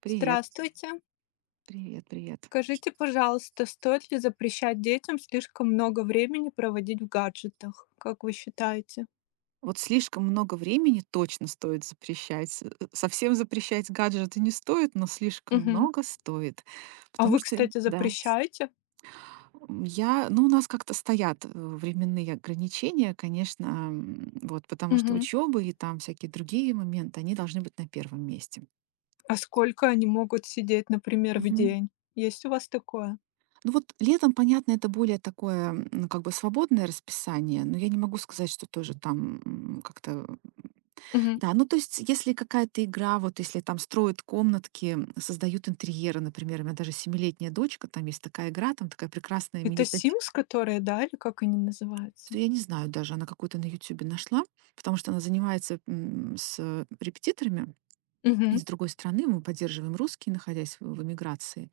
Привет, Здравствуйте. привет, привет. Скажите, пожалуйста, стоит ли запрещать детям слишком много времени проводить в гаджетах, как вы считаете? Вот слишком много времени точно стоит запрещать. Совсем запрещать гаджеты не стоит, но слишком Мгм. много стоит. А вы, Потому что, кстати, да, запрещаете? Ну, у нас как-то стоят временные ограничения, конечно, вот, потому что Мгм. учебы и там всякие другие моменты, они должны быть на первом месте. А сколько они могут сидеть, например, в Мгм. день? Есть у вас такое? Ну вот летом, понятно, это более такое, ну, как бы свободное расписание, но я не могу сказать, что тоже там как-то. Мгм. Да, ну то есть, если какая-то игра, вот если там строят комнатки, создают интерьеры, например, у меня даже семилетняя дочка, там есть такая игра, там такая прекрасная Это медитативная, Sims, которые, да, или как они называются? я не знаю даже, она какую-то на Ютубе нашла, потому что она занимается с репетиторами Мгм. из другой страны, мы поддерживаем русские, находясь в эмиграции.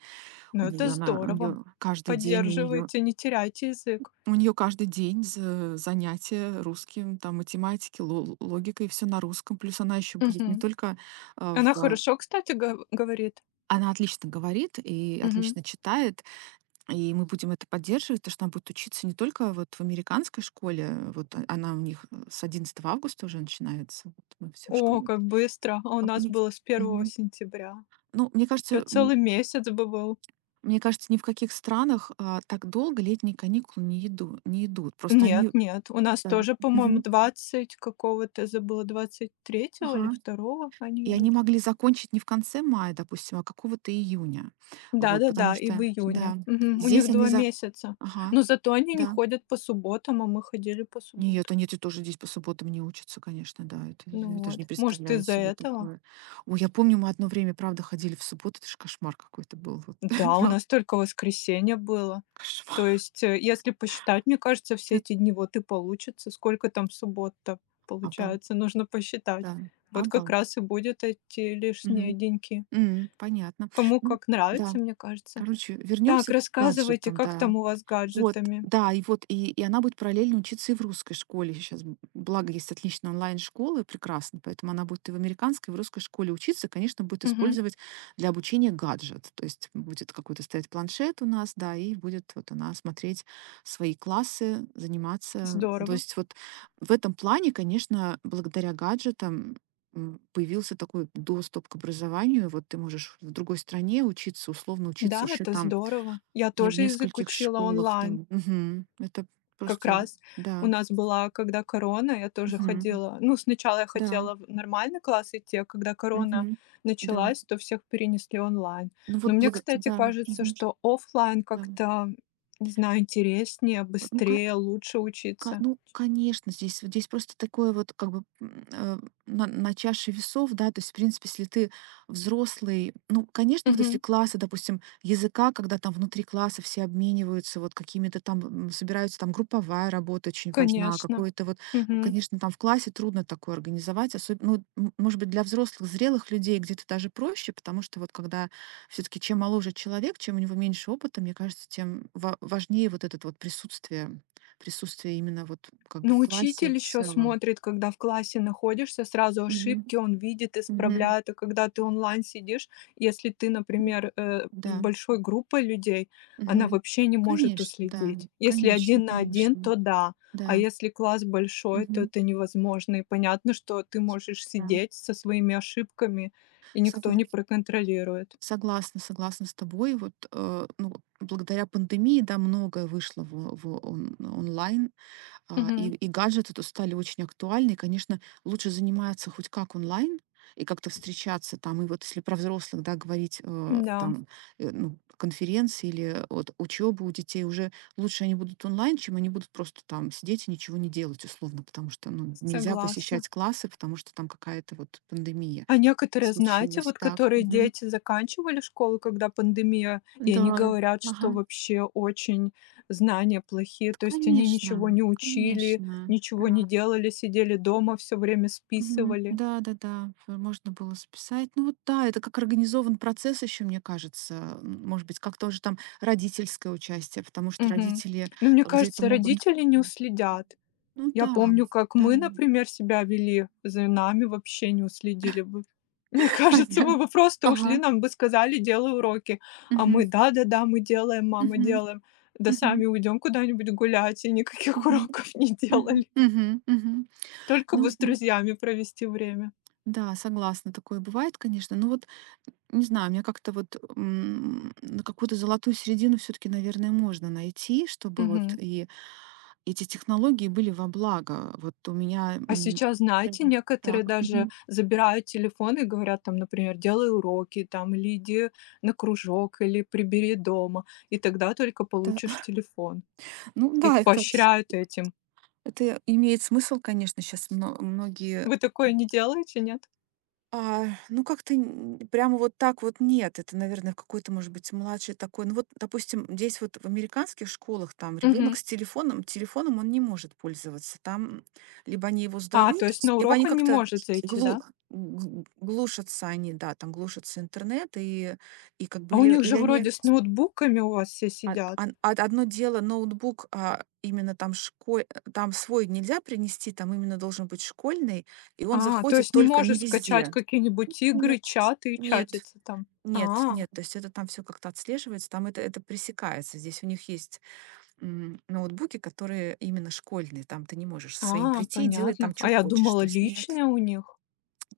Ну, У это нее она, у здорово. нее каждый день, Поддерживайте, не теряйте язык. у нее каждый день занятия русским, там математики, логикой, все на русском. Плюс она еще будет не Мгм. только а, Она в хорошо, кстати, говорит. Она отлично говорит и Мгм. отлично читает, и мы будем это поддерживать, потому что она будет учиться не только вот в американской школе, вот она у них с 11 августа уже начинается, вот мы всю О, школу. как быстро. А у об- нас не- было с первого Мгм. сентября. Ну, мне Что кажется, целый месяц бы был? мне кажется, ни в каких странах так долго летние каникулы не идут. Просто Нет, они. нет, у нас Да. тоже, по-моему, Мгм. 20 какого-то, забыла, двадцать третьего или Ага. второго они И они идут. могли закончить не в конце мая, допустим, а какого-то июня. Вот, потому Да-да-да, и в что, июне. да, Мгм. У здесь них они 2 за. месяца. Ага, Но зато они не да. ходят по субботам, а мы ходили по Нет, субботам. они те тоже здесь по субботам не учатся, конечно, да. Это Ну я даже не вот, может, представляю из-за себе этого. такое. Ой, я помню, мы одно время, правда, ходили в субботу. Это же кошмар какой-то был. Вот, Да, у правда, нас только воскресенье было. То кошмар. есть, если посчитать, мне кажется, все Ты эти дни вот и получится. Сколько там суббот-то Обал, получается? Нужно да, посчитать. Вот как обал. раз и будет эти лишние Мгм. деньки. Понятно. Кому Ну как да, нравится, мне кажется. короче, Так, вернемся к рассказывайте, гаджетам, как да. там у вас с Вот, гаджетами? да, и вот, и она будет параллельно учиться и в русской школе сейчас. Благо, есть отличные онлайн-школы, прекрасно, поэтому она будет и в американской, и в русской школе учиться, конечно, будет Мгм. использовать для обучения гаджет. То есть будет какой-то стоять планшет у нас, да, и будет вот она смотреть свои классы, заниматься. То Здорово. есть вот в этом плане, конечно, благодаря гаджетам появился такой доступ к образованию. Вот ты можешь в другой стране учиться, условно Да, учиться еще это там здорово. Я не, в тоже язык нескольких учила школах онлайн. там. Мгм. Это Как просто раз у да. нас была, когда корона, я тоже Мгм. ходила. Ну, сначала я Да. хотела в нормальный класс идти, а когда корона Мгм. Да. началась, то всех перенесли онлайн. Ну Но вот мне, благо кстати, да. кажется, Мгм. что оффлайн Да. как-то, не знаю, интереснее, Вот ну ка быстрее, лучше Ка учиться. ну, конечно, здесь вот здесь просто такое вот как бы, на чаше весов, да. То есть, в принципе, если ты взрослый, ну, конечно, вот если Мгм. классы, допустим, языка, когда там внутри класса все обмениваются вот какими-то там, собираются, там групповая работа очень важна, Конечно. какое-то вот, ну, Мгм. конечно, там в классе трудно такое организовать, особенно, ну, может быть, для взрослых, зрелых людей где-то даже проще, потому что вот когда все таки чем моложе человек, чем у него меньше опыта, мне кажется, тем ва важнее вот этот вот присутствие. Присутствие именно вот как бы Но в классе учитель в еще целом. смотрит, когда в классе находишься, сразу Мгм. ошибки он видит, Мгм. исправляет. А когда ты онлайн сидишь, если ты, М, например, с да. большой группой людей, она Мгм. вообще не может Конечно, да. уследить. Если Конечно, один на один, конечно. то да. А Да. если класс большой, то Мгм. это невозможно. И понятно, что ты можешь Да. сидеть со своими ошибками, и никто Согла не проконтролирует. Согласна, согласна с тобой. Вот, ну, благодаря пандемии, да, многое вышло в он онлайн. Мгм. И гаджеты тут стали очень актуальны. И, конечно, лучше заниматься хоть как онлайн и как-то встречаться там. И вот если про взрослых, да, говорить, Да, там, ну, конференции или вот учебу у детей, уже лучше они будут онлайн, чем они будут просто там сидеть и ничего не делать, условно, потому что, ну, нельзя согласна. посещать классы, потому что там какая-то вот пандемия А некоторые, знаете, случилась. вот Так. которые Мгм. дети заканчивали школу, когда пандемия, и Да, они говорят, что ага. вообще очень знания плохие, то есть они ничего Конечно, не учили, конечно, ничего не да. делали, сидели дома, все время Мгм. списывали. Да-да-да, ф можно было списать. Ну вот да, это как организован процесс еще, мне кажется. Может быть, как тоже там родительское участие, потому что Мгм. родители Но мне где-то кажется, могут. родители не уследят. Ну Я да, помню, как да, мы, например, себя вели, за нами вообще не уследили бы. Мне кажется, мы понятно. бы просто ушли, Ага. нам бы сказали: "Делай уроки". А мы: Мгм. "Да-да-да, мы делаем, мама, Мгм. делаем". Да сами Мгм. уйдем куда-нибудь гулять и никаких Мгм. уроков не Мгм. делали. Мгм. Мгм. Только Ну бы с друзьями провести время. да, согласна, такое бывает, конечно. Но вот, не знаю, мне как-то вот на какую-то золотую середину все-таки, наверное, можно найти, чтобы вот Мгм. и эти технологии были во благо. Вот у меня А сейчас, Да. знаете, Так, некоторые даже мгм, забирают телефон и говорят там, например: "Делай уроки", там, или "Иди на кружок", или "Прибери дома", и тогда только да. получишь телефон. Ну да, Их поощряют этим. это имеет смысл, конечно, сейчас многие. Вы такое не делаете, нет? Ну, как-то н прямо вот так вот нет. Это, наверное, в какой-то, может быть, младший такой. Ну, вот, допустим, здесь вот в американских школах там Мгм. ребенок с телефоном телефоном он не может пользоваться. Там либо они его А, то сдают, есть на либо урок они он не как-то может зайти, глу да? Глушатся они, да, там глушатся интернет, и как А бы у них же или вроде они с ноутбуками у вас все а сидят. ан од одно дело ноутбук, именно там школь там свой нельзя принести, там именно должен быть школьный, и он А, то заходит есть не только не можешь скачать везде. какие-нибудь игры, Нет. чаты и Нет. чатиться там. Нет А, нет, то есть это там все как-то отслеживается, там это пресекается. Здесь у них есть, ноутбуки, которые именно школьные, там ты не можешь со своим а, прийти и делать понятно. там что А я хочешь. думала, То есть нет, личное у них.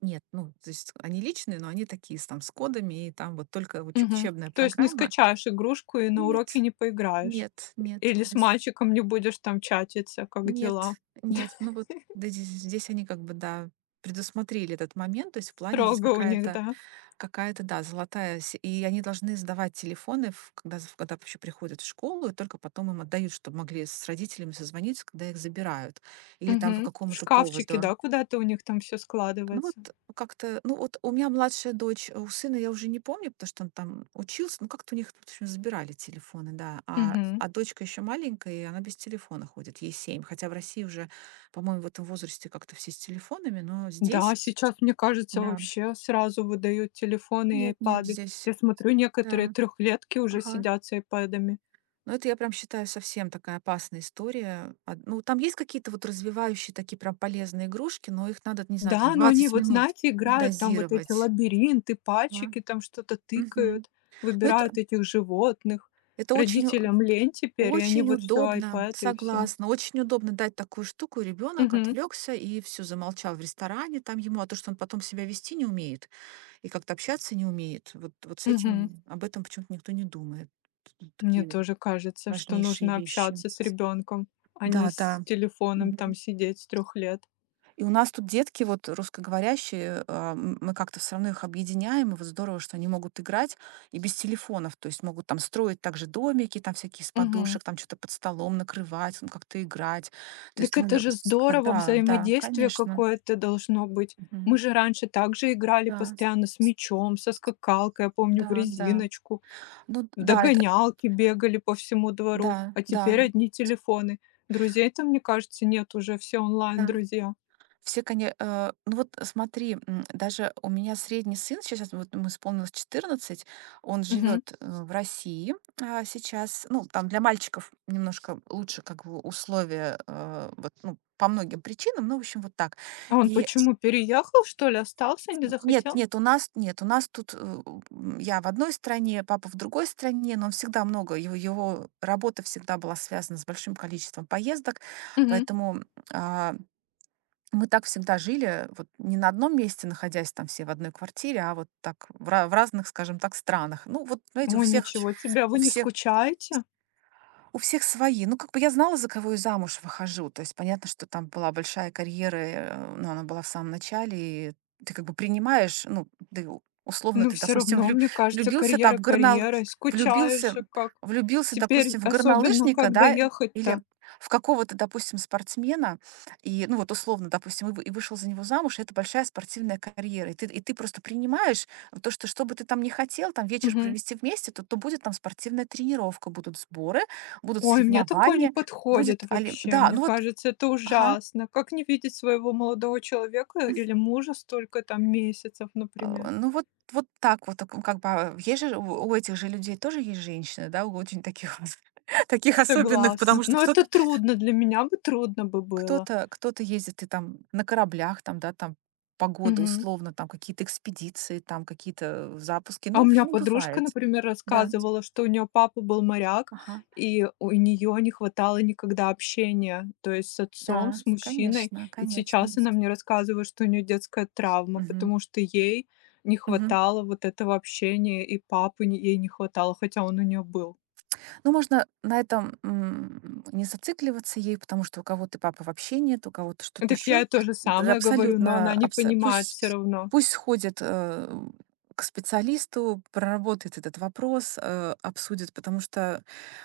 нет, ну, то есть они личные, но они такие с там с кодами, и там вот только уч Мгм. учебная То есть не программа. скачаешь игрушку и на уроке Нет, не поиграешь. нет, нет, Или с нет, мальчиком не будешь там чатиться, как нет, дела. нет. Ну вот да, здесь они как бы, да, предусмотрели этот момент, то есть в плане здесь Строго у них, какая-то. да? Какая-то, да, золотая се и они должны сдавать телефоны, в когда з когда вообще приходят в школу, и только потом им отдают, чтобы могли с родителями созвониться, когда их забирают. Или там по Мгм. В какому-то шкафчике, поводу. да, куда-то у них там все Ну вот складывается. как-то, ну вот у меня младшая дочь, а у сына я уже не помню, потому что он там учился, ну как-то у них, в общем, забирали телефоны, да. А Мгм. а дочка еще маленькая, и она без телефона ходит, ей 7. Хотя в России уже, по-моему, в этом возрасте как-то все с телефонами, но Да, здесь сейчас, мне кажется, да. вообще сразу выдают телефоны и Нет, нет, айпады. здесь, Я смотрю, некоторые да. трехлетки уже Ага. сидят с айпадами. Ну, это я прям считаю совсем такая опасная история. Ну, там есть какие-то вот развивающие такие прям полезные игрушки, но их надо, не знаю, там Да, но они 20 вот, минут знаете, играют там вот эти дозировать. лабиринты, Да. пальчики там что-то Мгм. тыкают, Ну, это, выбирают этих животных. это очень, Родителям лень теперь, и они очень вот все удобно, айпэд и все. согласна. Очень удобно дать такую штуку. Ребенок Угу. отвлекся и все, замолчал в ресторане там ему, а то, что он потом себя вести не умеет и как-то общаться не умеет. Вот, вот с Угу. этим, об этом почему-то никто не думает. Мне Такие тоже кажется, что важнейшие нужно вещи. общаться с ребенком, а не Да, с да. телефоном Мгм. там сидеть с трех лет. И у нас тут детки вот русскоговорящие, мы как-то все равно их объединяем, и вот здорово, что они могут играть и без телефонов, то есть могут там строить также домики, там всякие из Мгм. подушек, там что-то под столом накрывать, ну, как-то играть. То Дак есть, ну, это я же как здорово, да, да, взаимодействие конечно. какое-то должно быть. Мы Мгм. же раньше также играли Да, постоянно с мячом, со скакалкой, я помню, в да, да. резиночку, Ну в да, это догонялки бегали по всему двору, да, а да, теперь одни телефоны. Друзей-то, мне кажется, нет уже, все да. онлайн-друзья. Все, конечно, ну вот смотри, даже у меня средний сын, сейчас вот ему исполнилось 14, он Мгм. живет, в России, сейчас. Ну, там для мальчиков немножко лучше как бы условия, вот, ну, по многим причинам, ну, в общем, вот так. А он И почему, переехал, что ли, остался, не нет, захотел? нет, у нас нет, у нас тут, я в одной стране, папа в другой стране, но он всегда много, его работа всегда была связана с большим количеством поездок, Мгм. поэтому, а, мы так всегда жили, вот не на одном месте, находясь там все в одной квартире, а вот так в разных, скажем так, странах. Ну, вот, знаете, у Ой, всех. Ничего, ничего себе, а у вы не всех, скучаете? Свои. Ну, как бы я знала, за кого я замуж выхожу. То есть понятно, что там была большая карьера, но она была в самом начале, и ты как бы принимаешь, ну, ты условно Ну, ты, все допустим, равно, мне кажется, влюбился там карьера в горнал, карьерой. Скучаешь влюбился, же как. влюбился, Теперь допустим, в особенно горнолыжника, как да, или доехать-то? в какого-то, допустим, спортсмена, и, ну, вот условно, допустим, и, и вышел за него замуж, и это большая спортивная карьера, и ты просто принимаешь то, что что бы ты там не хотел, там вечер Мгм. провести вместе, то будет там спортивная тренировка, будут сборы, будут Ой, мне такое не соревнования, подходит будет олим вообще. да, Мне ну вот кажется, это ага. ужасно. Как не видеть своего молодого человека М. или мужа столько там месяцев, например? Ну вот вот так вот, так, как бы, есть же у этих же людей тоже есть женщины, да, у очень таких вот, таких особенных, Согласна. потому что Но это трудно, для меня бы трудно бы было. Кто-то ездит и там на кораблях, там, да, там погода Мгм. условно, там какие-то экспедиции, там какие-то запуски. А у Ну, меня ну, подружка, бывает. например, Да. рассказывала, что у неё папа был моряк, Ага. и у неё не хватало никогда общения, то есть с отцом, Да, с мужчиной. конечно, И конечно. сейчас она мне рассказывает, что у неё детская травма, Мгм. потому что ей не Мгм. хватало вот этого общения, и папы не ей не хватало, хотя он у неё был. Ну, можно на этом, не зацикливаться ей, потому что у кого-то папы вообще нет, у кого-то Ну что-то так я еще. ей то же Да, самое говорю, но она абсолютно, не абсо понимает все пусть равно. пусть сходит, к специалисту, проработает этот вопрос, обсудит, потому что,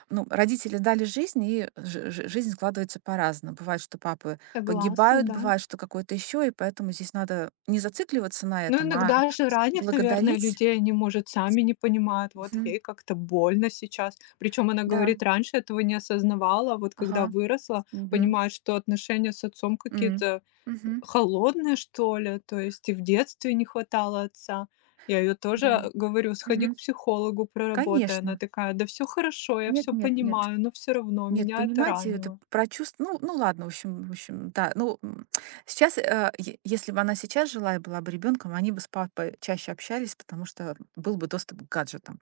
ну, родители дали жизнь, и жи жи жизнь складывается по-разному. Бывает, что папы Согласна, погибают, да. бывает, что какой то еще, и поэтому здесь надо не зацикливаться на Ну, этом, а иногда же ранит, наверное, благодарить. людей, они, может, сами не понимают. Вот Мгм. ей как-то больно сейчас. Причем она Да. говорит, раньше этого не осознавала, а вот когда Ага. выросла, Мгм. понимает, что отношения с отцом М. какие-то Мгм. холодные, что ли. То есть и в детстве не хватало отца. Я ее Да. тоже говорю, сходи к Мгм. психологу, проработай. Она Конечно. такая, да все хорошо, я Нет, все нет, нет. понимаю, но все равно Нет, меня это понимаете, это ранило. прочувствовать. Ну, ну ладно, в общем, да. Ну, сейчас, если бы она сейчас жила и была бы ребенком, они бы с папой чаще общались, потому что был бы доступ к гаджетам.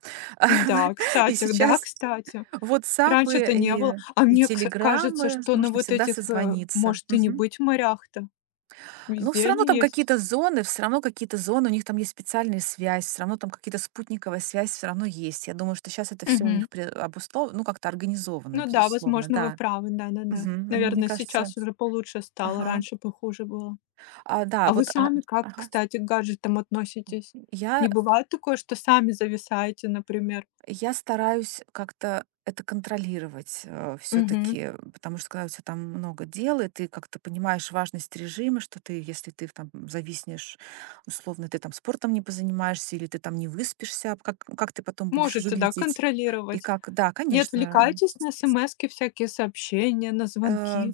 Да, И кстати, да, сейчас кстати. WhatsApp Раньше-то не и, было. А и мне кс кажется, телеграммы, что на можно вот всегда этих, созвониться. может и не быть морях-то. Ну, Везде все равно они там есть. какие-то зоны, все равно какие-то зоны, у них там есть специальная связь, все равно там какие-то спутниковая связь все равно есть. Я думаю, что сейчас это все у Мгм. них обусловлено ну, как-то организовано, Ну да, безусловно, возможно, вы да. правы. Да-да-да. Мгм. А мне Наверное, кажется сейчас уже получше стало, ага. раньше похуже было. Да, А вы вот, сами как, ага. кстати, к гаджетам относитесь? Не Я бывает такое, что сами зависаете, например? Я стараюсь как-то это контролировать, все Мгм. таки потому что когда у тебя там много дел, и ты как-то понимаешь важность режима, что ты, если ты там зависнешь, условно, ты там спортом не позанимаешься или ты там не выспишься, а как ты потом будешь Можете, да, выглядеть? И контролировать. как да, Не конечно. отвлекайтесь на смски, всякие сообщения, на Э, звонки?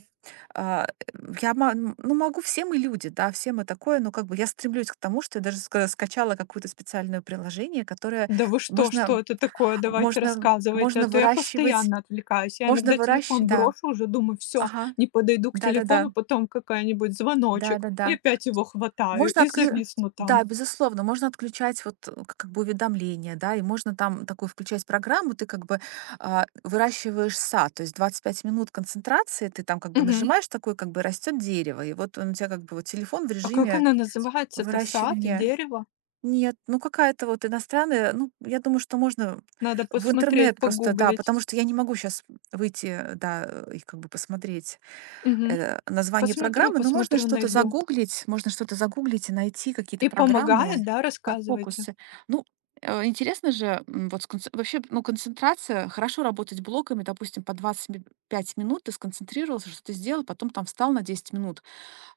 а, э, я ну, могу, все мы люди, да, все мы такое, но как бы я стремлюсь к тому, что я даже скачала какое-то специальное приложение, которое Да вы что? Что можно это такое? Давайте рассказывайте, а то я выращивать. постоянно отвлекаюсь. Я Можно иногда выращ телефон да. брошу, уже думаю: "Все, Ага. не подойду к Да-да-да. телефону". Потом какая-нибудь звоночек, и Да-да-да. опять его хватаю Можно и отклю зависну там. да, безусловно, можно отключать вот, э, к как бы уведомления, да, и можно там такую включать программу. Ты как бы, выращиваешь сад, то есть 25 минут концентрации, ты там как бы Мгм. нажимаешь такой, как бы растет дерево, и вот он у тебя как бы вот телефон в А как режиме она называется-то? Сад? И выращивания. Дерево? Нет, ну какая-то вот иностранная, ну, я думаю, что можно Надо в посмотреть, интернет просто, да, погуглить. потому что я не могу сейчас выйти, да, и как бы посмотреть. Мгм. Название Посмотрю, программы, но посмотрю, найду. Можно что-то загуглить и найти какие-то И помогает, программы да? по Рассказывайте. фокусе. Ну, интересно же, вот вообще, ну, концентрация, хорошо работать блоками, допустим, по 5 минут ты сконцентрировался, что-то сделал, потом там встал на 10 минут,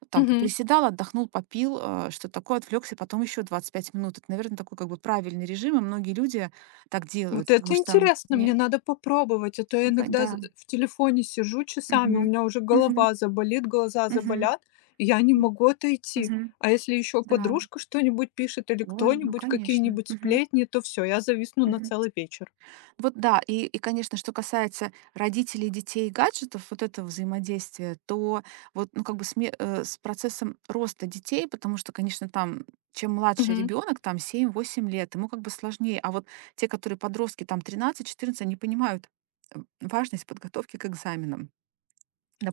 там Мгм. приседал, отдохнул, попил, что такое, отвлекся, потом еще 25 минут. Это, наверное, такой как бы правильный режим, и многие люди так Вот делают, это потому что. интересно, мне не- надо попробовать, а то я иногда з Да. в телефоне сижу часами, у Мгм. меня уже Мгм. голова заболит, глаза Мгм. заболят, и я не могу отойти. Мгм. А если еще Да. подружка что-нибудь пишет или Ой, ну, кто-нибудь, конечно. какие-нибудь Мгм. сплетни, то все, я зависну на Мгм. целый вечер. Вот да, и, конечно, что касается родителей, детей и гаджетов, вот этого взаимодействия, то вот, ну, как бы с процессом роста детей, потому что, конечно, там чем младше Мгм. ребенок, там 7-8 лет, ему как бы сложнее. А вот те, которые подростки, там 13-14, они понимают, важность подготовки к экзаменам,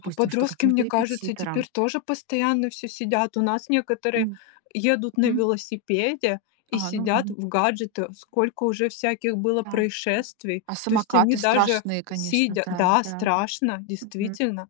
А что подростки, каким-то мне кажется, репетиторам. теперь тоже постоянно все сидят. У нас некоторые М, едут на мгм. велосипеде и Ну, сидят мгм. в гаджетах. Сколько уже всяких было Да. происшествий. А То есть они самокаты даже страшные, конечно, сидя. да, Да, да. страшно, Мгм. действительно.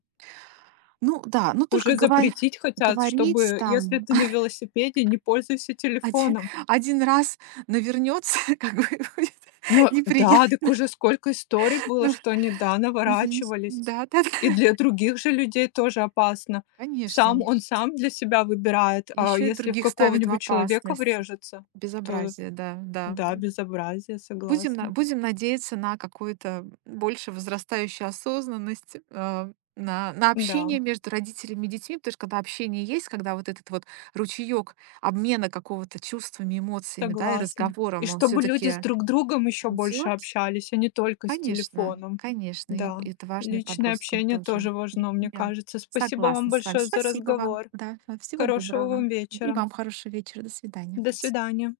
Ну да, ну только Уже гова запретить хотят, говорить чтобы, если там ты на велосипеде, не пользуйся один телефоном. 1 раз навернется, как бы будет Но да, так неприятно. уже сколько историй было, что они, да, Мгм. наворачивались. Да-да-да, И для других же людей тоже опасно. Конечно. Сам для себя выбирает, а Еще и если в других ставит в какого-нибудь человека опасность. врежется, то Безобразие, да, да. да, безобразие, согласна. Будем надеяться на какую-то больше возрастающую осознанность, на Да, общение между родителями и детьми, потому что когда общение есть, когда вот этот вот ручеек обмена какого-то чувствами, эмоциями, да, и согласна. И разговором, он чтобы люди с все-таки друг другом еще больше идет, общались, а не только с конечно, телефоном. конечно, и Да, это важно и личное подросткам общение тоже. тоже важно, мне Я кажется. Спасибо вам согласна с вами. большое за Спасибо вам. разговор. Да, всего Хорошего доброго. вам И вечера. вам хорошего вечера. До свидания. До свидания.